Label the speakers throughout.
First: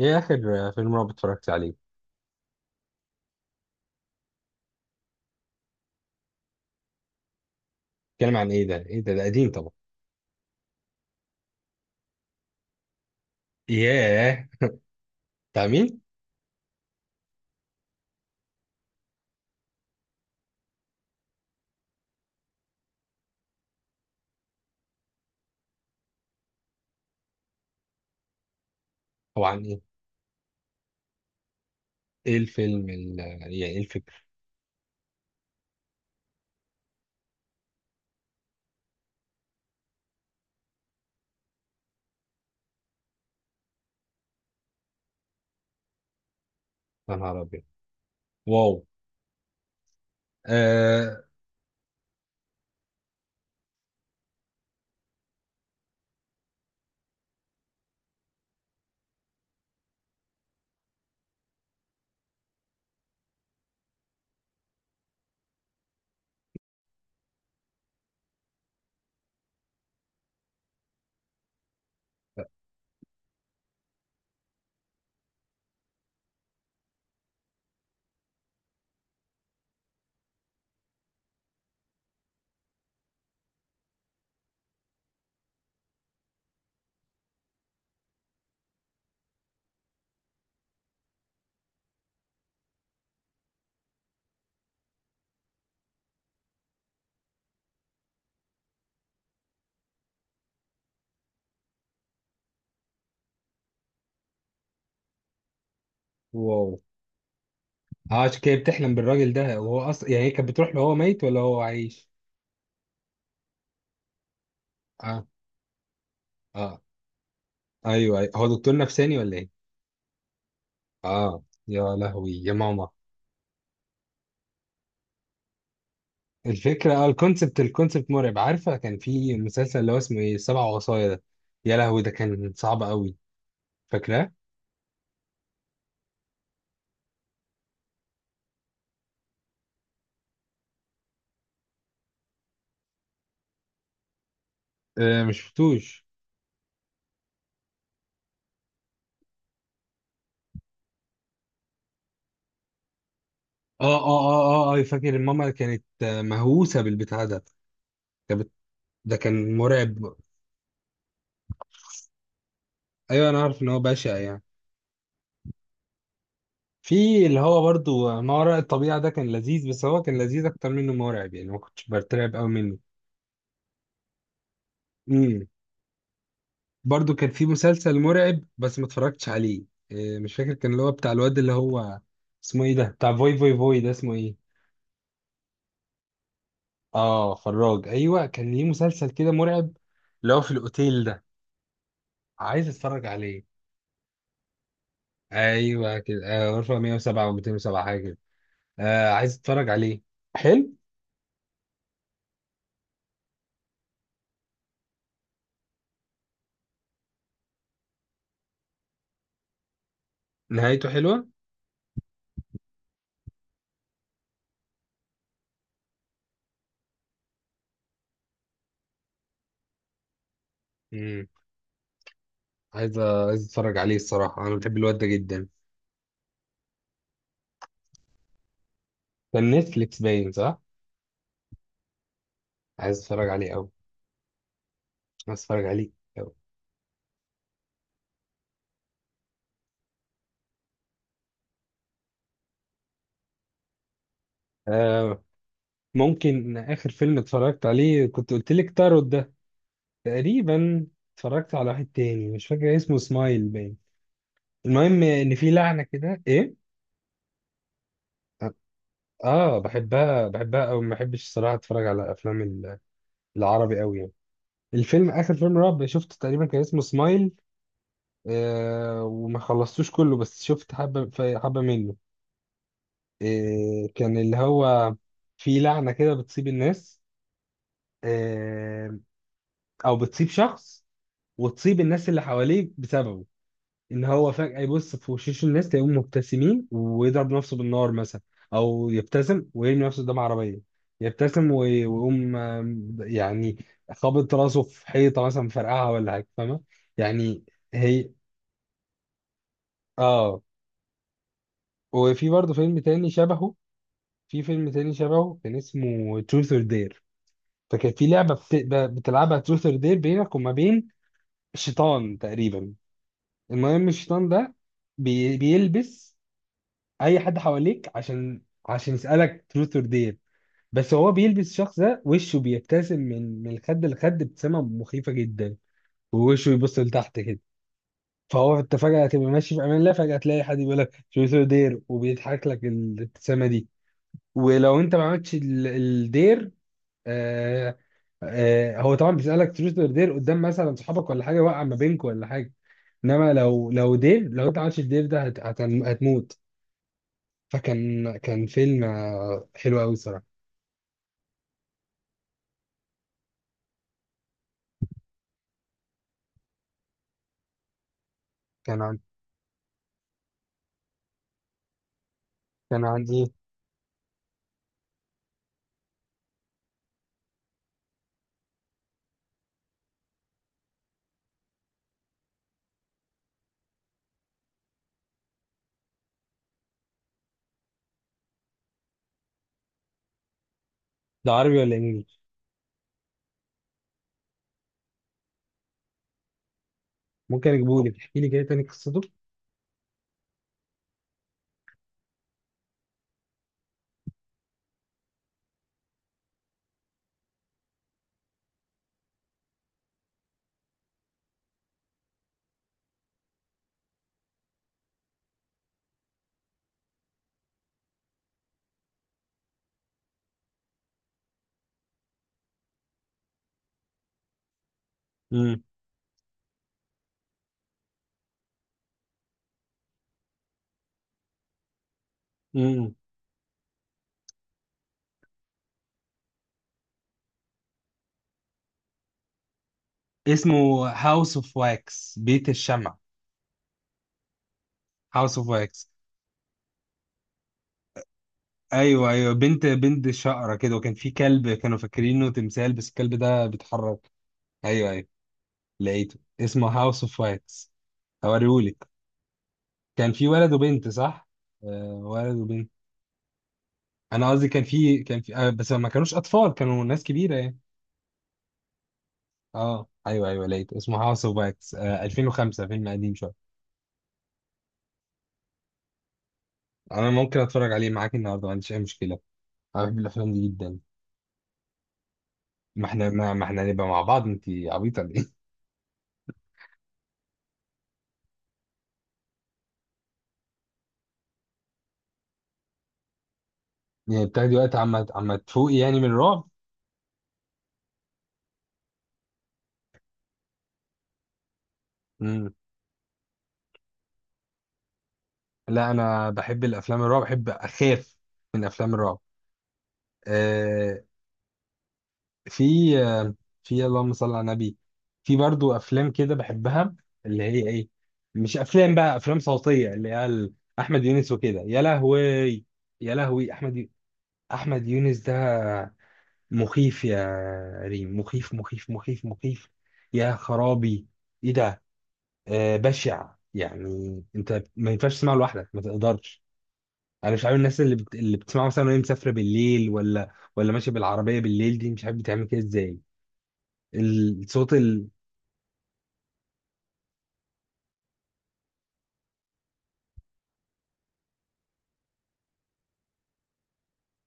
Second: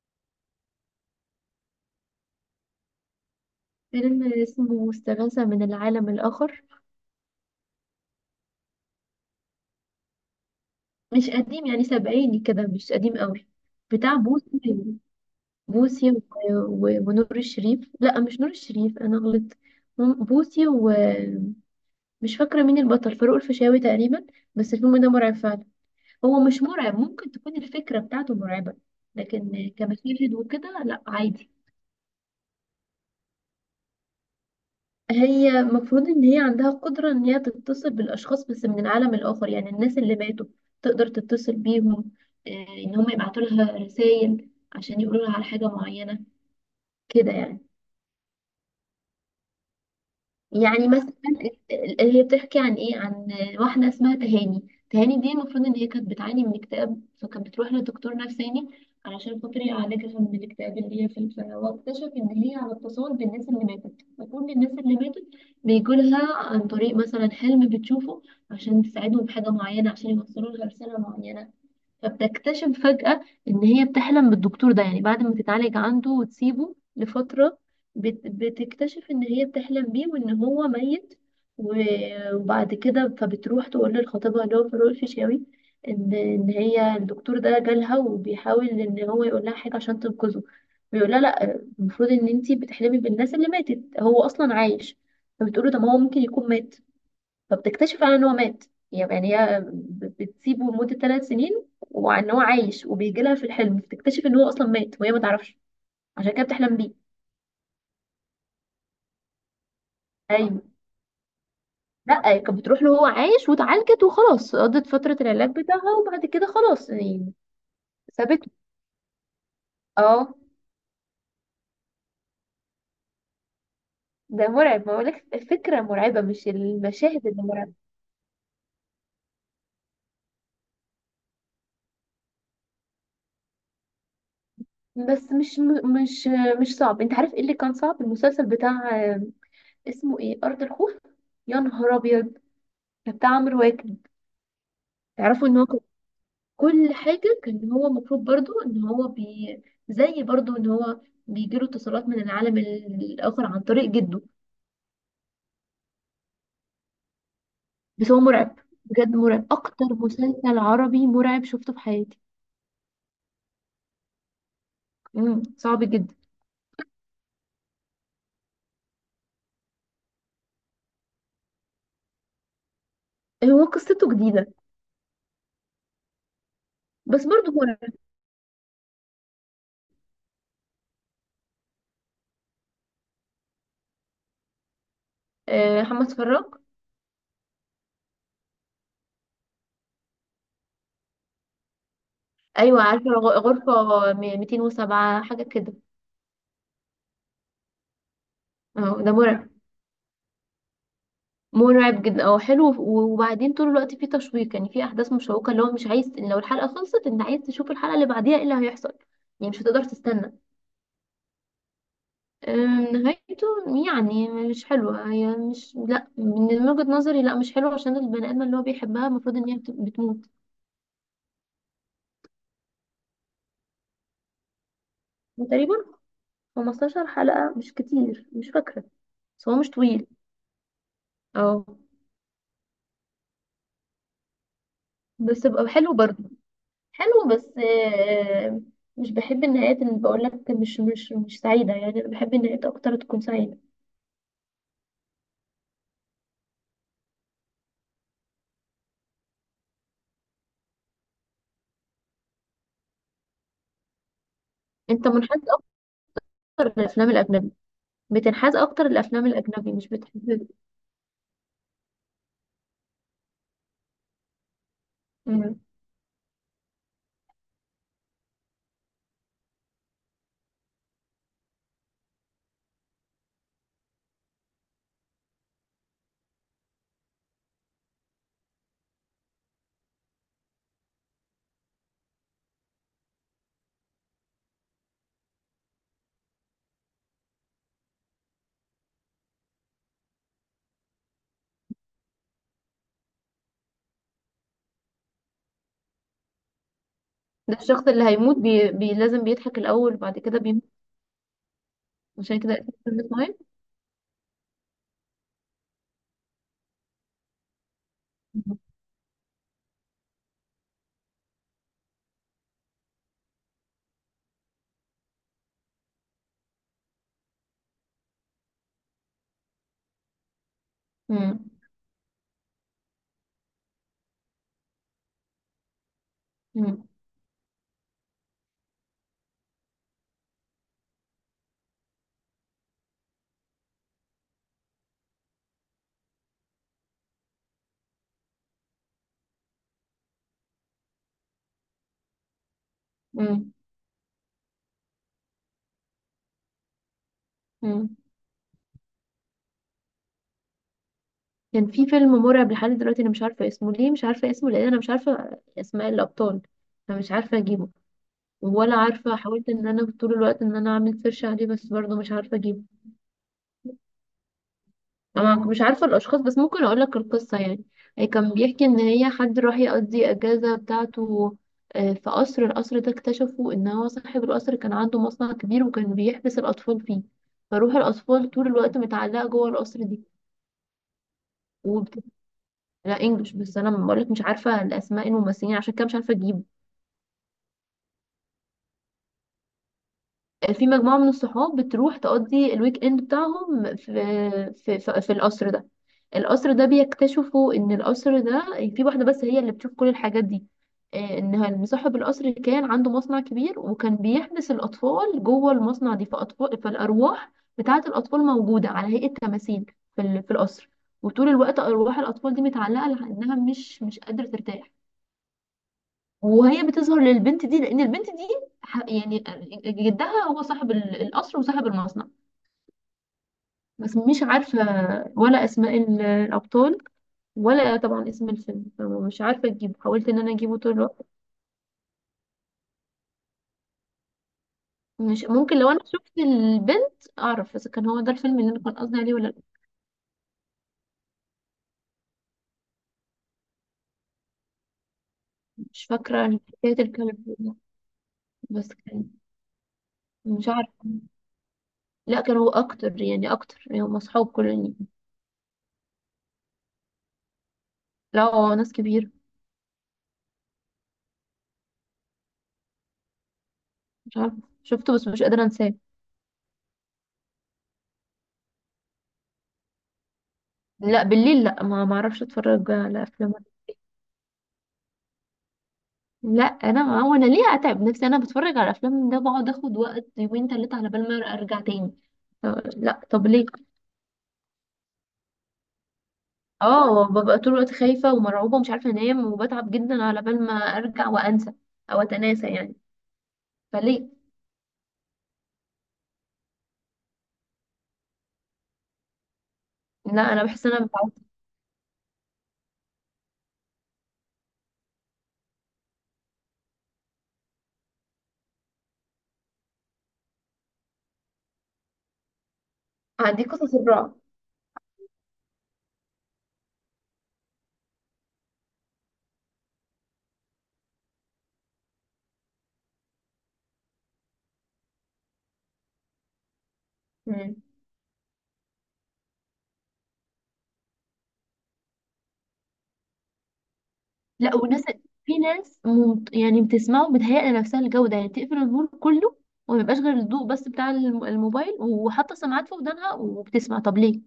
Speaker 1: ايه اخر فيلم رعب اتفرجت عليه؟
Speaker 2: فيلم اسمه استغاثة من العالم الآخر.
Speaker 1: اتكلم عن ايه ده؟ ايه ده قديم طبعا.
Speaker 2: مش قديم، يعني سبعيني كده، مش قديم قوي. بتاع
Speaker 1: ياه.
Speaker 2: بوسي.
Speaker 1: بتاع مين؟
Speaker 2: بوسي ونور الشريف. لا، مش نور الشريف، أنا غلطت. بوسي، ومش فاكرة مين البطل، فاروق الفيشاوي تقريبا. بس الفيلم ده مرعب فعلا. هو مش مرعب، ممكن تكون الفكرة بتاعته مرعبة،
Speaker 1: هو عن
Speaker 2: لكن
Speaker 1: ايه؟
Speaker 2: كمشاهد وكده لا، عادي.
Speaker 1: ايه الفيلم يعني ايه الفكرة؟
Speaker 2: هي المفروض ان هي عندها قدرة ان هي تتصل بالاشخاص، بس من العالم الاخر، يعني الناس اللي ماتوا تقدر تتصل بيهم. آه، ان هم يبعتوا لها رسائل عشان يقولوا لها على حاجة معينة،
Speaker 1: يا
Speaker 2: كده
Speaker 1: نهار
Speaker 2: يعني.
Speaker 1: ابيض. واو.
Speaker 2: يعني مثلا
Speaker 1: آه.
Speaker 2: هي بتحكي عن ايه؟ عن واحده اسمها تهاني. تهاني دي المفروض ان هي كانت بتعاني من اكتئاب، فكانت بتروح لدكتور نفساني علشان خاطر يعالجها من الاكتئاب اللي هي فيه. واكتشف ان هي على اتصال بالناس اللي ماتت، فكل الناس اللي ماتت بيجولها عن طريق مثلا حلم بتشوفه، عشان تساعدهم بحاجه معينه، عشان يوصلوا لها رساله معينه. فبتكتشف فجأة إن هي بتحلم بالدكتور ده، يعني بعد ما تتعالج عنده وتسيبه لفترة، بتكتشف إن هي بتحلم بيه وإن هو ميت. وبعد كده فبتروح تقول للخطيبها اللي هو فاروق الفيشاوي، إن هي الدكتور ده جالها وبيحاول إن هو يقول لها حاجة عشان تنقذه. بيقول لها لأ، المفروض إن أنتي بتحلمي بالناس اللي ماتت، هو أصلا عايش. فبتقوله ده ما هو ممكن يكون مات. فبتكتشف على ان هو مات. يعني هي بتسيبه لمدة ثلاث سنين، وان هو عايش وبيجي لها في الحلم، بتكتشف ان هو اصلا مات وهي ما تعرفش. عشان كده
Speaker 1: واو.
Speaker 2: بتحلم بيه.
Speaker 1: اه، عشان كده بتحلم بالراجل ده، وهو اصلا، يعني، هي كانت
Speaker 2: ايوه.
Speaker 1: بتروح له، هو ميت ولا هو عايش؟
Speaker 2: لا، هي كانت بتروح له هو عايش، واتعالجت وخلاص، قضت فترة
Speaker 1: اه،
Speaker 2: العلاج بتاعها، وبعد كده
Speaker 1: اه،
Speaker 2: خلاص يعني.
Speaker 1: ايوه، أيوة.
Speaker 2: سابته.
Speaker 1: هو دكتور نفساني ولا ايه؟
Speaker 2: اه.
Speaker 1: اه، يا لهوي يا ماما.
Speaker 2: ده مرعب ما اقولك، الفكرة مرعبة مش
Speaker 1: الفكرة،
Speaker 2: المشاهد اللي
Speaker 1: الكونسبت
Speaker 2: مرعبة.
Speaker 1: الكونسبت مرعب. عارفة كان في مسلسل اللي هو اسمه ايه؟ السبع وصايا ده؟ يا لهوي، ده كان صعب قوي. فاكراه؟
Speaker 2: بس مش مش مش صعب. انت عارف ايه اللي كان صعب؟ المسلسل بتاع اسمه ايه، ارض الخوف. يا نهار ابيض. ده بتاع عمرو واكد.
Speaker 1: آه، مش
Speaker 2: تعرفوا ان هو
Speaker 1: شفتوش.
Speaker 2: كل حاجة كان هو المفروض برضو ان هو بي... زي برضو ان هو بيجيله اتصالات من العالم الآخر عن
Speaker 1: اه،
Speaker 2: طريق
Speaker 1: اه،
Speaker 2: جده.
Speaker 1: اه، اه، آه، أيوة، فاكر ماما كانت مهووسة بالبتاع ده.
Speaker 2: بس هو
Speaker 1: كانت بت-
Speaker 2: مرعب، بجد
Speaker 1: ده
Speaker 2: مرعب،
Speaker 1: كان
Speaker 2: أكتر
Speaker 1: مرعب.
Speaker 2: مسلسل عربي مرعب شفته في حياتي.
Speaker 1: ايوه، انا عارف ان هو بشع يعني.
Speaker 2: مم. صعب جدا.
Speaker 1: في اللي هو برضو ما وراء الطبيعة ده كان لذيذ، بس هو كان لذيذ اكتر منه مرعب يعني، ما كنتش برتعب قوي منه.
Speaker 2: هو قصته جديدة.
Speaker 1: امم. برضو
Speaker 2: بس
Speaker 1: كان في
Speaker 2: برضو مرعب.
Speaker 1: مسلسل مرعب بس ما اتفرجتش عليه. آه، مش فاكر. كان اللي هو بتاع الواد اللي هو اسمه ايه ده؟ بتاع فوي فوي فوي ده اسمه ايه؟
Speaker 2: محمد فراج.
Speaker 1: اه، فراج، ايوه. كان ليه مسلسل كده مرعب، اللي هو في الاوتيل ده. عايز
Speaker 2: أيوة
Speaker 1: اتفرج
Speaker 2: عارفة،
Speaker 1: عليه.
Speaker 2: غرفة 207 حاجة كده.
Speaker 1: ايوه كده، غرفة 107 و207 حاجة كده.
Speaker 2: اه
Speaker 1: آه،
Speaker 2: ده
Speaker 1: عايز
Speaker 2: مرعب،
Speaker 1: اتفرج عليه. حلو.
Speaker 2: مرعب جدا. اه حلو. وبعدين طول الوقت فيه تشويق، يعني فيه احداث مشوقه، اللي هو مش عايز لو الحلقه خلصت، انت عايز تشوف الحلقه اللي بعديها ايه اللي هيحصل، يعني مش هتقدر تستنى.
Speaker 1: نهايته حلوة؟
Speaker 2: نهايته يعني مش حلوه، هي مش، لا من وجهه نظري لا، مش حلوه، عشان البني ادم اللي هو بيحبها المفروض ان هي بتموت.
Speaker 1: امم. عايز اتفرج عليه الصراحة. انا بحب الواد ده جدا.
Speaker 2: تقريبا 15 حلقه، مش كتير، مش فاكره، بس
Speaker 1: كان
Speaker 2: هو مش
Speaker 1: نتفليكس
Speaker 2: طويل.
Speaker 1: باين، صح؟
Speaker 2: اه.
Speaker 1: عايز اتفرج عليه قوي. عايز
Speaker 2: بس
Speaker 1: اتفرج
Speaker 2: بقى
Speaker 1: عليه
Speaker 2: حلو برضه.
Speaker 1: قوي.
Speaker 2: حلو، بس مش بحب النهايات اللي بقول لك مش سعيده، يعني انا بحب النهايات اكتر تكون سعيده.
Speaker 1: آه، ممكن اخر فيلم اتفرجت عليه كنت قلت لك تاروت ده، تقريبا. اتفرجت على واحد تاني مش فاكر اسمه، سمايل باين. المهم،
Speaker 2: انت
Speaker 1: ان
Speaker 2: منحاز
Speaker 1: في لعنة كده، ايه.
Speaker 2: اكتر للافلام الاجنبي،
Speaker 1: اه،
Speaker 2: بتنحاز اكتر للافلام
Speaker 1: آه،
Speaker 2: الاجنبي، مش
Speaker 1: بحبها
Speaker 2: بتحب.
Speaker 1: بحبها او ما بحبش الصراحة. اتفرج على افلام العربي قوي يعني. الفيلم، اخر فيلم
Speaker 2: مم.
Speaker 1: رعب شفته تقريبا كان اسمه سمايل. آه، وما خلصتوش كله، بس شفت حبه حبه منه. آه، كان اللي هو في لعنه كده بتصيب الناس. آه، او بتصيب شخص، وتصيب الناس اللي حواليه بسببه. ان هو فجاه يبص في وشوش الناس تلاقيهم مبتسمين، ويضرب نفسه بالنار مثلا. او يبتسم ويرمي نفسه قدام عربيه. يبتسم ويقوم يعني، خابط راسه في حيطه مثلا، مفرقعها ولا حاجه، فاهمه يعني.
Speaker 2: ده الشخص اللي
Speaker 1: هي،
Speaker 2: هيموت لازم بيضحك الاول وبعد كده
Speaker 1: اه.
Speaker 2: بيموت.
Speaker 1: وفي
Speaker 2: عشان كده
Speaker 1: برضه
Speaker 2: اسمه
Speaker 1: فيلم
Speaker 2: فيلم
Speaker 1: تاني
Speaker 2: سمايل.
Speaker 1: شبهه. في فيلم تاني شبهه كان اسمه تروث اور دير. فكان في لعبة بتلعبها، تروث اور دير بينك وما بين شيطان تقريبا. المهم الشيطان ده بيلبس اي حد حواليك، عشان يسألك تروث اور دير. بس هو
Speaker 2: مم.
Speaker 1: بيلبس الشخص ده، وشه بيبتسم من الخد لخد، ابتسامة مخيفة جدا. ووشه يبص
Speaker 2: مم.
Speaker 1: لتحت كده. فهو، انت فجأة هتبقى ماشي في امان الله، فجأة تلاقي حد بيقول لك تروث اور دير وبيضحك لك الابتسامة دي. ولو انت ما عملتش الدير، آه. آه، هو طبعا بيسألك تروث اور دير قدام مثلا صحابك ولا حاجة، وقع ما بينكم ولا حاجة. انما
Speaker 2: مم.
Speaker 1: لو انت ما عملتش الدير ده هتموت.
Speaker 2: مم.
Speaker 1: فكان فيلم حلو قوي الصراحة.
Speaker 2: كان في فيلم مرعب لحد دلوقتي انا مش عارفه اسمه، ليه مش عارفه اسمه؟ لان انا مش عارفه اسماء الابطال، فمش عارفه اجيبه، ولا
Speaker 1: كان عن.
Speaker 2: عارفه، حاولت ان انا طول الوقت ان انا اعمل سيرش عليه، بس برضه مش عارفه اجيبه.
Speaker 1: كان عندي.
Speaker 2: أنا مش عارفة الأشخاص، بس ممكن أقولك القصة يعني. هي كان بيحكي إن هي حد راح يقضي أجازة بتاعته. في قصر، القصر ده اكتشفوا إن هو صاحب القصر كان عنده مصنع كبير، وكان بيحبس الأطفال فيه، فروح الأطفال طول الوقت متعلقة جوه القصر دي.
Speaker 1: ده عربي ولا
Speaker 2: وبت...
Speaker 1: انجليزي؟
Speaker 2: لا إنجلش، بس أنا بقولك مش عارفة الأسماء الممثلين عشان كده مش عارفة أجيبه.
Speaker 1: ممكن اجيبه لك. احكي لي كده تاني قصته.
Speaker 2: في مجموعة من الصحاب بتروح تقضي الويك اند بتاعهم في، في القصر ده، القصر ده بيكتشفوا ان القصر ده في واحدة بس هي اللي بتشوف كل الحاجات دي. ان صاحب القصر كان عنده مصنع كبير، وكان بيحبس الأطفال جوه المصنع دي، فأطفال، فالأرواح بتاعة الأطفال موجودة على هيئة تماثيل في في القصر، وطول الوقت أرواح الأطفال دي متعلقة لأنها مش قادرة ترتاح.
Speaker 1: امم.
Speaker 2: وهي بتظهر للبنت دي لان البنت دي يعني جدها هو صاحب القصر وصاحب المصنع.
Speaker 1: امم.
Speaker 2: بس مش عارفه، ولا اسماء الابطال، ولا طبعا اسم الفيلم، فمش عارفه اجيبه، حاولت ان انا اجيبه طول
Speaker 1: اسمه
Speaker 2: الوقت.
Speaker 1: هاوس اوف واكس، بيت الشمع.
Speaker 2: مش
Speaker 1: هاوس اوف
Speaker 2: ممكن، لو انا
Speaker 1: واكس.
Speaker 2: شفت البنت اعرف اذا كان هو ده الفيلم اللي انا كان قصدي
Speaker 1: ايوه،
Speaker 2: عليه ولا
Speaker 1: ايوه،
Speaker 2: لأ.
Speaker 1: بنت شقرة كده، وكان في كلب كانوا فاكرينه تمثال بس الكلب ده بيتحرك. ايوه، ايوه،
Speaker 2: مش
Speaker 1: لقيته
Speaker 2: فاكره
Speaker 1: اسمه
Speaker 2: حكايه
Speaker 1: هاوس اوف
Speaker 2: الكلب ده.
Speaker 1: واكس.
Speaker 2: بس
Speaker 1: هوريهولك.
Speaker 2: كان،
Speaker 1: كان في
Speaker 2: مش
Speaker 1: ولد
Speaker 2: عارفه.
Speaker 1: وبنت، صح؟ آه،
Speaker 2: لا،
Speaker 1: ولد
Speaker 2: كان هو
Speaker 1: وبنت.
Speaker 2: اكتر يعني، اكتر يعني هم اصحاب
Speaker 1: انا قصدي كان
Speaker 2: كل...
Speaker 1: في بس ما كانوش اطفال، كانوا ناس كبيره يعني.
Speaker 2: لا، هو ناس كبيره.
Speaker 1: اه، ايوه، ايوه، لقيته اسمه هاوس اوف واكس، 2005 فيلم قديم شويه.
Speaker 2: مش عارفه شفته، بس مش قادره انساه.
Speaker 1: انا ممكن اتفرج عليه معاك النهارده، ما عنديش اي مشكله. انا بحب الافلام دي جدا.
Speaker 2: لا بالليل، لا، ما اعرفش اتفرج على افلام.
Speaker 1: ما احنا هنبقى مع بعض، انت عبيطه ولا ايه؟
Speaker 2: لا، انا، ما هو انا ليه اتعب نفسي؟ انا بتفرج على افلام ده بقعد اخد وقت يومين ثلاثه على بال ما ارجع تاني. لا طب ليه.
Speaker 1: يعني بتاخدي وقت عما تفوقي يعني من الرعب؟
Speaker 2: اه، ببقى طول الوقت خايفه ومرعوبه ومش عارفه انام، وبتعب جدا على بال ما ارجع وانسى، او اتناسى
Speaker 1: امم.
Speaker 2: يعني، فليه؟
Speaker 1: لا، انا بحب الافلام الرعب، بحب اخاف من افلام الرعب.
Speaker 2: لا، انا بحس ان انا
Speaker 1: آه،
Speaker 2: متعودة.
Speaker 1: في في اللهم صل على النبي، في برضو افلام كده بحبها، اللي هي ايه؟ مش افلام بقى، افلام صوتيه اللي هي احمد يونس وكده، يا لهوي. يا
Speaker 2: عندي
Speaker 1: لهوي،
Speaker 2: قصص الرعب.
Speaker 1: احمد يونس ده مخيف، يا ريم، مخيف مخيف مخيف مخيف. يا خرابي، ايه ده. آه، بشع يعني. انت ما ينفعش تسمعه لوحدك، ما تقدرش. انا مش
Speaker 2: مم.
Speaker 1: عارف الناس اللي اللي بتسمعه مثلا وهي مسافره بالليل، ولا ماشيه بالعربيه بالليل دي، مش عارف بتعمل كده ازاي.
Speaker 2: لا،
Speaker 1: الصوت
Speaker 2: وناس،
Speaker 1: ال...
Speaker 2: في ناس يعني بتسمعه بتهيأ لنفسها الجودة، يعني تقفل النور كله، وما يبقاش غير الضوء بس بتاع الموبايل، وحاطة سماعات في ودانها وبتسمع، طب ليه؟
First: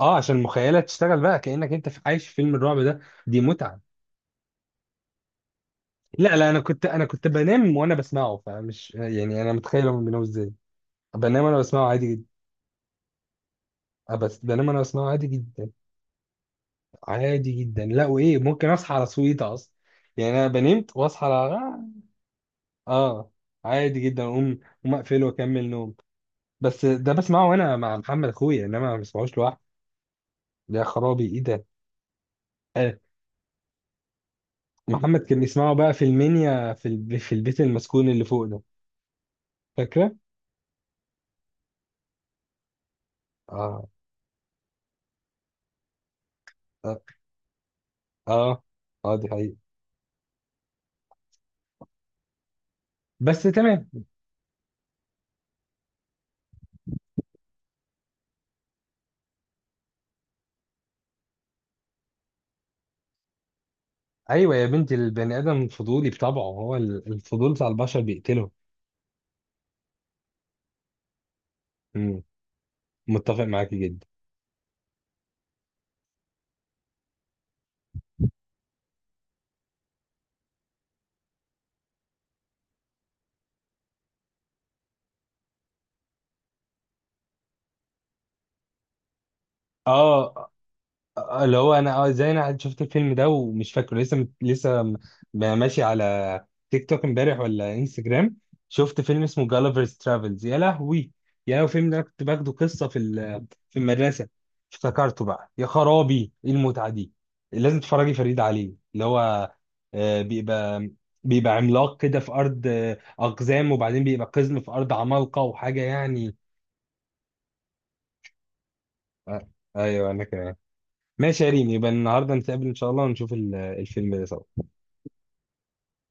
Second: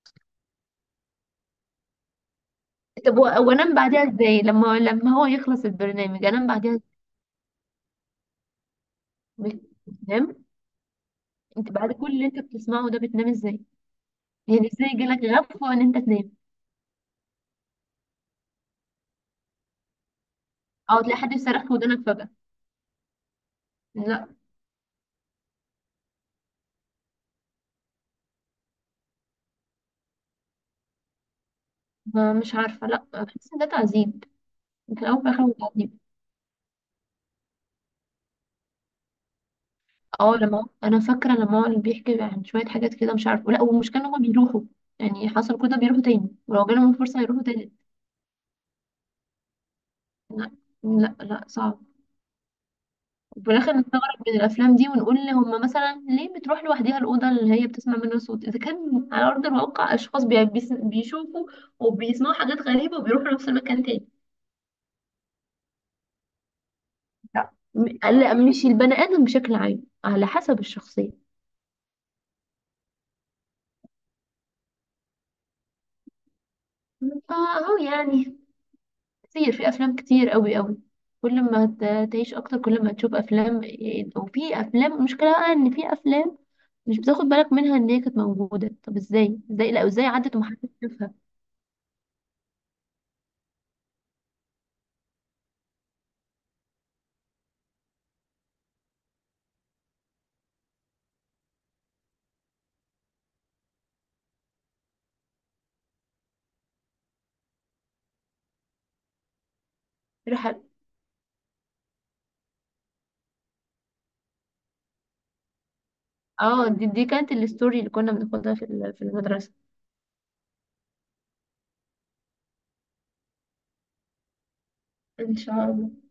Speaker 1: اه، عشان المخيله تشتغل بقى، كانك انت عايش في فيلم الرعب ده.
Speaker 2: طب
Speaker 1: دي
Speaker 2: وانام
Speaker 1: متعه.
Speaker 2: بعديها ازاي؟ لما هو يخلص البرنامج
Speaker 1: لا،
Speaker 2: انام
Speaker 1: لا، انا
Speaker 2: بعديها
Speaker 1: كنت انا كنت بنام وانا بسمعه، فمش يعني انا
Speaker 2: ازاي؟
Speaker 1: متخيل هم بيناموا
Speaker 2: فاهم؟
Speaker 1: ازاي. بنام وانا
Speaker 2: انت
Speaker 1: بسمعه
Speaker 2: بعد
Speaker 1: عادي
Speaker 2: كل اللي
Speaker 1: جدا.
Speaker 2: انت بتسمعه ده بتنام ازاي؟
Speaker 1: آه، بس
Speaker 2: يعني
Speaker 1: بنام وانا
Speaker 2: ازاي
Speaker 1: بسمعه
Speaker 2: جالك
Speaker 1: عادي جدا.
Speaker 2: غفوة ان انت تنام؟
Speaker 1: عادي جدا. لا وايه، ممكن اصحى على صويته اصلا. يعني انا بنمت
Speaker 2: او تلاقي
Speaker 1: واصحى على.
Speaker 2: حد يصرخ في ودانك فجأة.
Speaker 1: اه، عادي جدا،
Speaker 2: لا.
Speaker 1: اقوم اقفله واكمل نوم. بس ده بسمعه وانا مع محمد اخويا، انما ما بسمعوش لوحدي. يا خرابي، ايه ده.
Speaker 2: ما مش عارفة، لا، بحس ان ده تعذيب، في الاول
Speaker 1: محمد
Speaker 2: وفي
Speaker 1: كان
Speaker 2: الاخر هو
Speaker 1: بيسمعه بقى
Speaker 2: تعذيب.
Speaker 1: في المنيا، في البيت المسكون اللي فوق ده. فاكره؟
Speaker 2: اه، لما انا فاكره لما هو اللي بيحكي عن شويه حاجات كده مش عارفه. لا،
Speaker 1: اه،
Speaker 2: والمشكله ان هما بيروحوا، يعني حصل كده بيروحوا تاني، ولو جالهم
Speaker 1: اه،
Speaker 2: الفرصه يروحوا تاني.
Speaker 1: اه، آه، دي حقيقة.
Speaker 2: لا، لا، لا، صعب.
Speaker 1: بس
Speaker 2: وفي الاخر
Speaker 1: تمام.
Speaker 2: نستغرب من الافلام دي ونقول هما مثلا ليه بتروح لوحدها الاوضه اللي هي بتسمع منها صوت؟ اذا كان على ارض الواقع اشخاص بيشوفوا وبيسمعوا حاجات غريبه، وبيروحوا نفس المكان تاني.
Speaker 1: ايوه يا بنتي، البني ادم فضولي بطبعه، هو
Speaker 2: لا
Speaker 1: الفضول بتاع البشر
Speaker 2: لا،
Speaker 1: بيقتله.
Speaker 2: مش البني ادم بشكل عام، على حسب الشخصيه.
Speaker 1: مم. متفق معاكي جدا.
Speaker 2: فاهو يعني، كتير، في افلام كتير قوي قوي. كل ما تعيش اكتر كل ما تشوف افلام، وفي افلام، المشكله بقى ان في افلام مش بتاخد بالك منها ان هي كانت موجوده، طب ازاي لا، ازاي عدت
Speaker 1: اه،
Speaker 2: ومحدش شافها؟
Speaker 1: اللي هو انا زي انا قاعد شفت الفيلم ده ومش فاكره، ماشي على تيك توك امبارح ولا انستجرام. شفت فيلم اسمه جالفرز ترافلز. يا لهوي، يا لهوي الفيلم ده أنا كنت باخده قصه في المدرسه. افتكرته بقى، يا خرابي ايه المتعه دي. لازم تتفرجي فريد عليه، اللي هو آه،
Speaker 2: راح.
Speaker 1: بيبقى بيبقى عملاق كده في ارض اقزام، وبعدين بيبقى قزم في ارض عمالقه وحاجه يعني.
Speaker 2: اه دي كانت الستوري اللي كنا بناخدها في في
Speaker 1: آه،
Speaker 2: المدرسه.
Speaker 1: ايوه، انا كده. ماشي يا ريم، يبقى النهارده نتقابل ان شاء الله ونشوف الفيلم ده سوا.
Speaker 2: ان شاء الله.